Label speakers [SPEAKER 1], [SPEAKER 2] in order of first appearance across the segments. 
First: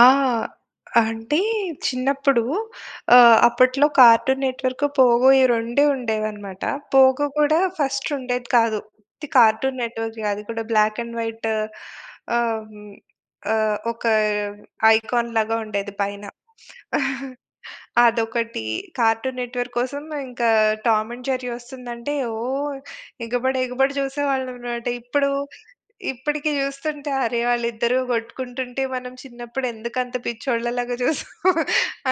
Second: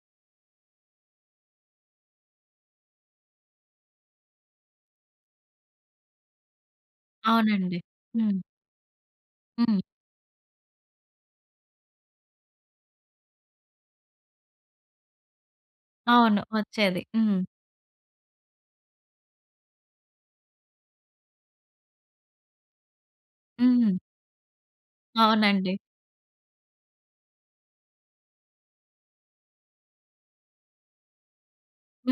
[SPEAKER 1] ఆ! అంటే చిన్నప్పుడు ఆహ్, అప్పట్లో 'కార్టూన్ నెట్ వర్క్', పోగో ఈ రెండే ఉండేదన్నమాట. 'పోగో' కూడా
[SPEAKER 2] అవునండి.
[SPEAKER 1] ఫస్ట్
[SPEAKER 2] హ్మ్.
[SPEAKER 1] ఉండేది కాదు. ఉత్తి 'కార్టూన్
[SPEAKER 2] హ్మ్.
[SPEAKER 1] నెట్ వర్క్' అది కూడా బ్లాక్ అండ్ వైట్. ఆహ్, హ్మ్, ఆహ్, ఒక ఐకాన్ లాగా ఉండేది పైన.
[SPEAKER 2] అవును. ఒచ్చేది. హ్మ్.
[SPEAKER 1] అదొకటి. 'కార్టూన్ నెట్ వర్క్' కోసం ఇంకా 'టామ్ అండ్ జెర్రీ' ఒస్తుందంటే ఓహ్! ఎగబడి ఎగబడి
[SPEAKER 2] హుహు.
[SPEAKER 1] జూసేవాళ్ళం మాట. ఇప్పుడు,
[SPEAKER 2] అవునండి.
[SPEAKER 1] ఇప్పడికి జూస్తుంటే అరె! వాళ్ళిద్దరు గొట్టుకుంటుంటే మనం చినప్పుడెందుకంత పిచ్చోళ్ళ లాగా జూసాం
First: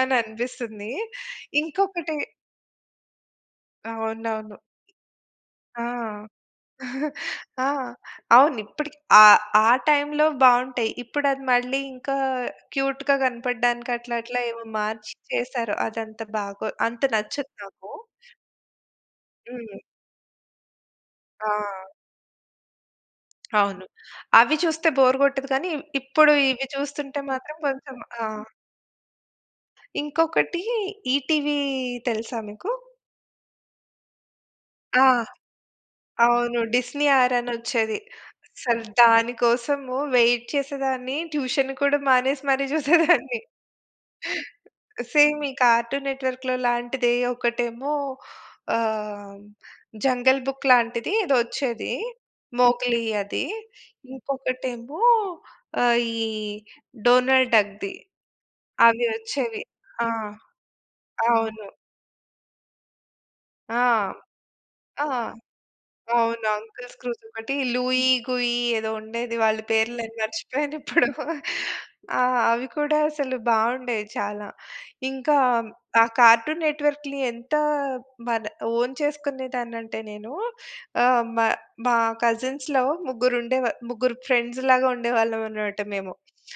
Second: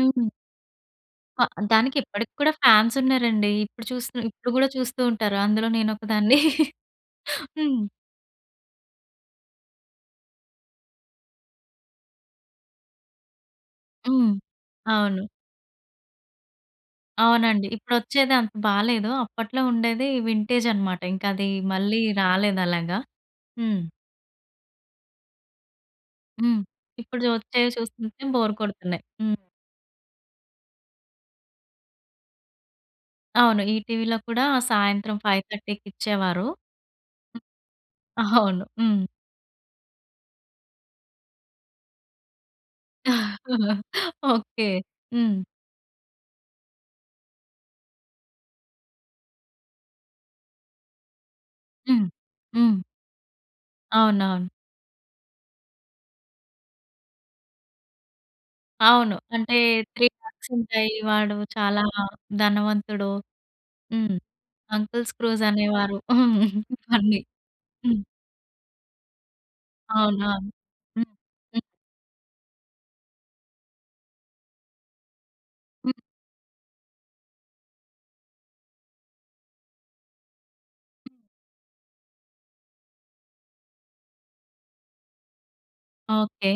[SPEAKER 1] అని అనిపిస్తుంది.
[SPEAKER 2] ప దానికి
[SPEAKER 1] ఇంకొకటి
[SPEAKER 2] ఇప్పటికూడా ఫ్యాన్స్ ఉన్నారండి. ఇప్పుడు చూస్తూ ఇప్పుడు
[SPEAKER 1] అవునవును.
[SPEAKER 2] గూడా చూస్తూంటారు అందులో
[SPEAKER 1] ఆ!
[SPEAKER 2] నేనొకదాన్ని.
[SPEAKER 1] ఆ!
[SPEAKER 2] హ్మ్.
[SPEAKER 1] అవును. ఇప్పటికి ఆ! ఆ టైంలో బాగుంటాయి. ఇప్పుడది మళ్ళీ ఇంకా క్యూట్‌గా కనపడడానికి అట్లా
[SPEAKER 2] హ్మ్.
[SPEAKER 1] అట్లా ఏవో మార్చి
[SPEAKER 2] అవును.
[SPEAKER 1] చేసారు. అదంత బాగో అంత నచ్చదు
[SPEAKER 2] అవునండి.
[SPEAKER 1] నాకు.
[SPEAKER 2] ఇపుడొచ్చేదంత బాలేదు. అప్పట్లో
[SPEAKER 1] హ్మ్.
[SPEAKER 2] ఉండేది వింటేజ్ అన్నమాట. ఇంకది
[SPEAKER 1] ఆ!
[SPEAKER 2] మళ్ళీ రాలేదలాగా. హ్మ్.
[SPEAKER 1] అవును. అవి చూస్తే బోర్ గొట్టదు గాని, ఇవి ఇప్పుడు
[SPEAKER 2] హ్మ్.
[SPEAKER 1] ఇవి చూస్తుంటే
[SPEAKER 2] ఇప్పుడు
[SPEAKER 1] మాత్రం
[SPEAKER 2] చుతే,
[SPEAKER 1] కొంచెం ఆ!
[SPEAKER 2] చూసుకుంటే బోర్ కొడుతున్నాయి. హ్మ్.
[SPEAKER 1] ఇంకొకటి 'ఈటీవీ' తెలుసా మీకు?
[SPEAKER 2] అవును. ఈటీవీలో కూడా
[SPEAKER 1] ఆ!
[SPEAKER 2] సాయంత్రం 5:30 ఇచ్చేవారు.
[SPEAKER 1] అవును. 'డిస్నీ ఆర్'
[SPEAKER 2] హ్మ్.
[SPEAKER 1] అనొచ్చేది.
[SPEAKER 2] ఆ! అవును.
[SPEAKER 1] అసలు
[SPEAKER 2] హ్మ్.
[SPEAKER 1] దాని కోసము వెయిట్ చేసేదాన్ని ట్యూషన్ కూడా మానేసి మరి జూసేదాన్ని.
[SPEAKER 2] ఓకే. హ్మ్.
[SPEAKER 1] సేమ్ ఈ 'కార్టూన్ నెట్ వర్క్‌'లో లాంటిదే. ఒకటేమో ఆహ్, 'జంగల్ బుక్' లాంటిది ఏదొ ఒచ్చేది.
[SPEAKER 2] హ్మ్. హ్మ్.
[SPEAKER 1] మోగ్లీ అది.
[SPEAKER 2] అవునవును.
[SPEAKER 1] ఇంకొకటేమో ఆహ్, ఈ డోనాల్డ్ డక్ ది. అవి
[SPEAKER 2] అవును. అంటే,
[SPEAKER 1] ఒచ్చేవి.
[SPEAKER 2] 3
[SPEAKER 1] ఆ!
[SPEAKER 2] బాక్సుంటాయి. వాడు
[SPEAKER 1] అవును.
[SPEAKER 2] చాలా ధనవంతుడు.
[SPEAKER 1] ఆ!
[SPEAKER 2] హ్మ్.
[SPEAKER 1] ఆ!
[SPEAKER 2] అంకల్స్ క్రూజ్ అనేవారు. హ్మ్.
[SPEAKER 1] అవునవును. 'Uncle
[SPEAKER 2] funny.
[SPEAKER 1] స్క్రూజ్' ఒకటి
[SPEAKER 2] హ్మ్.
[SPEAKER 1] లూయి గుయ్యి ఏదో ఉండేది. వాళ్ళ పేర్లు అయి
[SPEAKER 2] అవునవును.
[SPEAKER 1] మర్చిపోయానిప్పుడు.
[SPEAKER 2] హ్మ్. హ్మ్.
[SPEAKER 1] ఆహ్, అవి కూడా అసలు బాగుండేయి చాలా. ఇంకా
[SPEAKER 2] హ్మ్.
[SPEAKER 1] ఆ కార్టూన్ నెట్ వర్క్‌లి ఎంత మన ఓన్ చేసుకునేదానంటే నేను. ఆహ్, మా మా కజిన్స్‌లో ముగ్గురుండేవా ముగ్గురు ఫ్రెండ్స్ లాగా ఉండేవాళ్ళమనమాట మేము.
[SPEAKER 2] ఓకే.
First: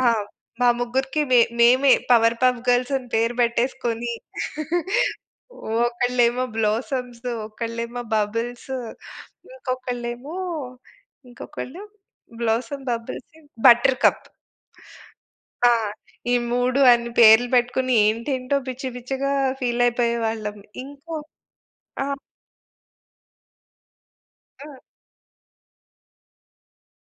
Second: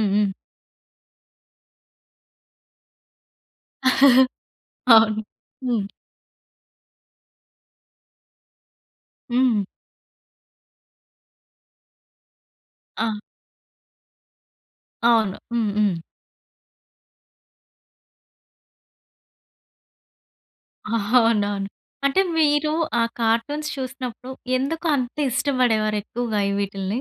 [SPEAKER 1] ఆ!
[SPEAKER 2] హ్మ్.
[SPEAKER 1] మా ముగ్గురికి మే మేమే పవర్ పఫ్ గర్ల్స్ అని పేరు బెట్టేసుకొని.
[SPEAKER 2] అవును. హ్మ్.
[SPEAKER 1] ఒకళ్ళేమో బ్లోసమ్స్, ఒకలేమో బబుల్స్,
[SPEAKER 2] హ్మ్.
[SPEAKER 1] ఇంకొకళ్ళేమో, ఇంకొకళ్ళు బ్లోసమ్
[SPEAKER 2] ఆ!
[SPEAKER 1] Bubbles, Buttercup.
[SPEAKER 2] అవును.
[SPEAKER 1] ఆ!
[SPEAKER 2] హ్మ్. హ్మ్.
[SPEAKER 1] ఈ 3 అన్ని పేర్లు పెట్టుకొని ఏంటేంటో పిచ్చి పిచ్చిగా ఫీల్ అయిపోయేవాళ్ళం. ఇంకో
[SPEAKER 2] అవునవును.
[SPEAKER 1] ఆ!
[SPEAKER 2] అంటే మీరు ఆ కార్టూన్స్ చూసినప్పుడు
[SPEAKER 1] ఆ!
[SPEAKER 2] ఎందుకంత ఇష్టపడేవారు ఎక్కువగా వీటిల్ని?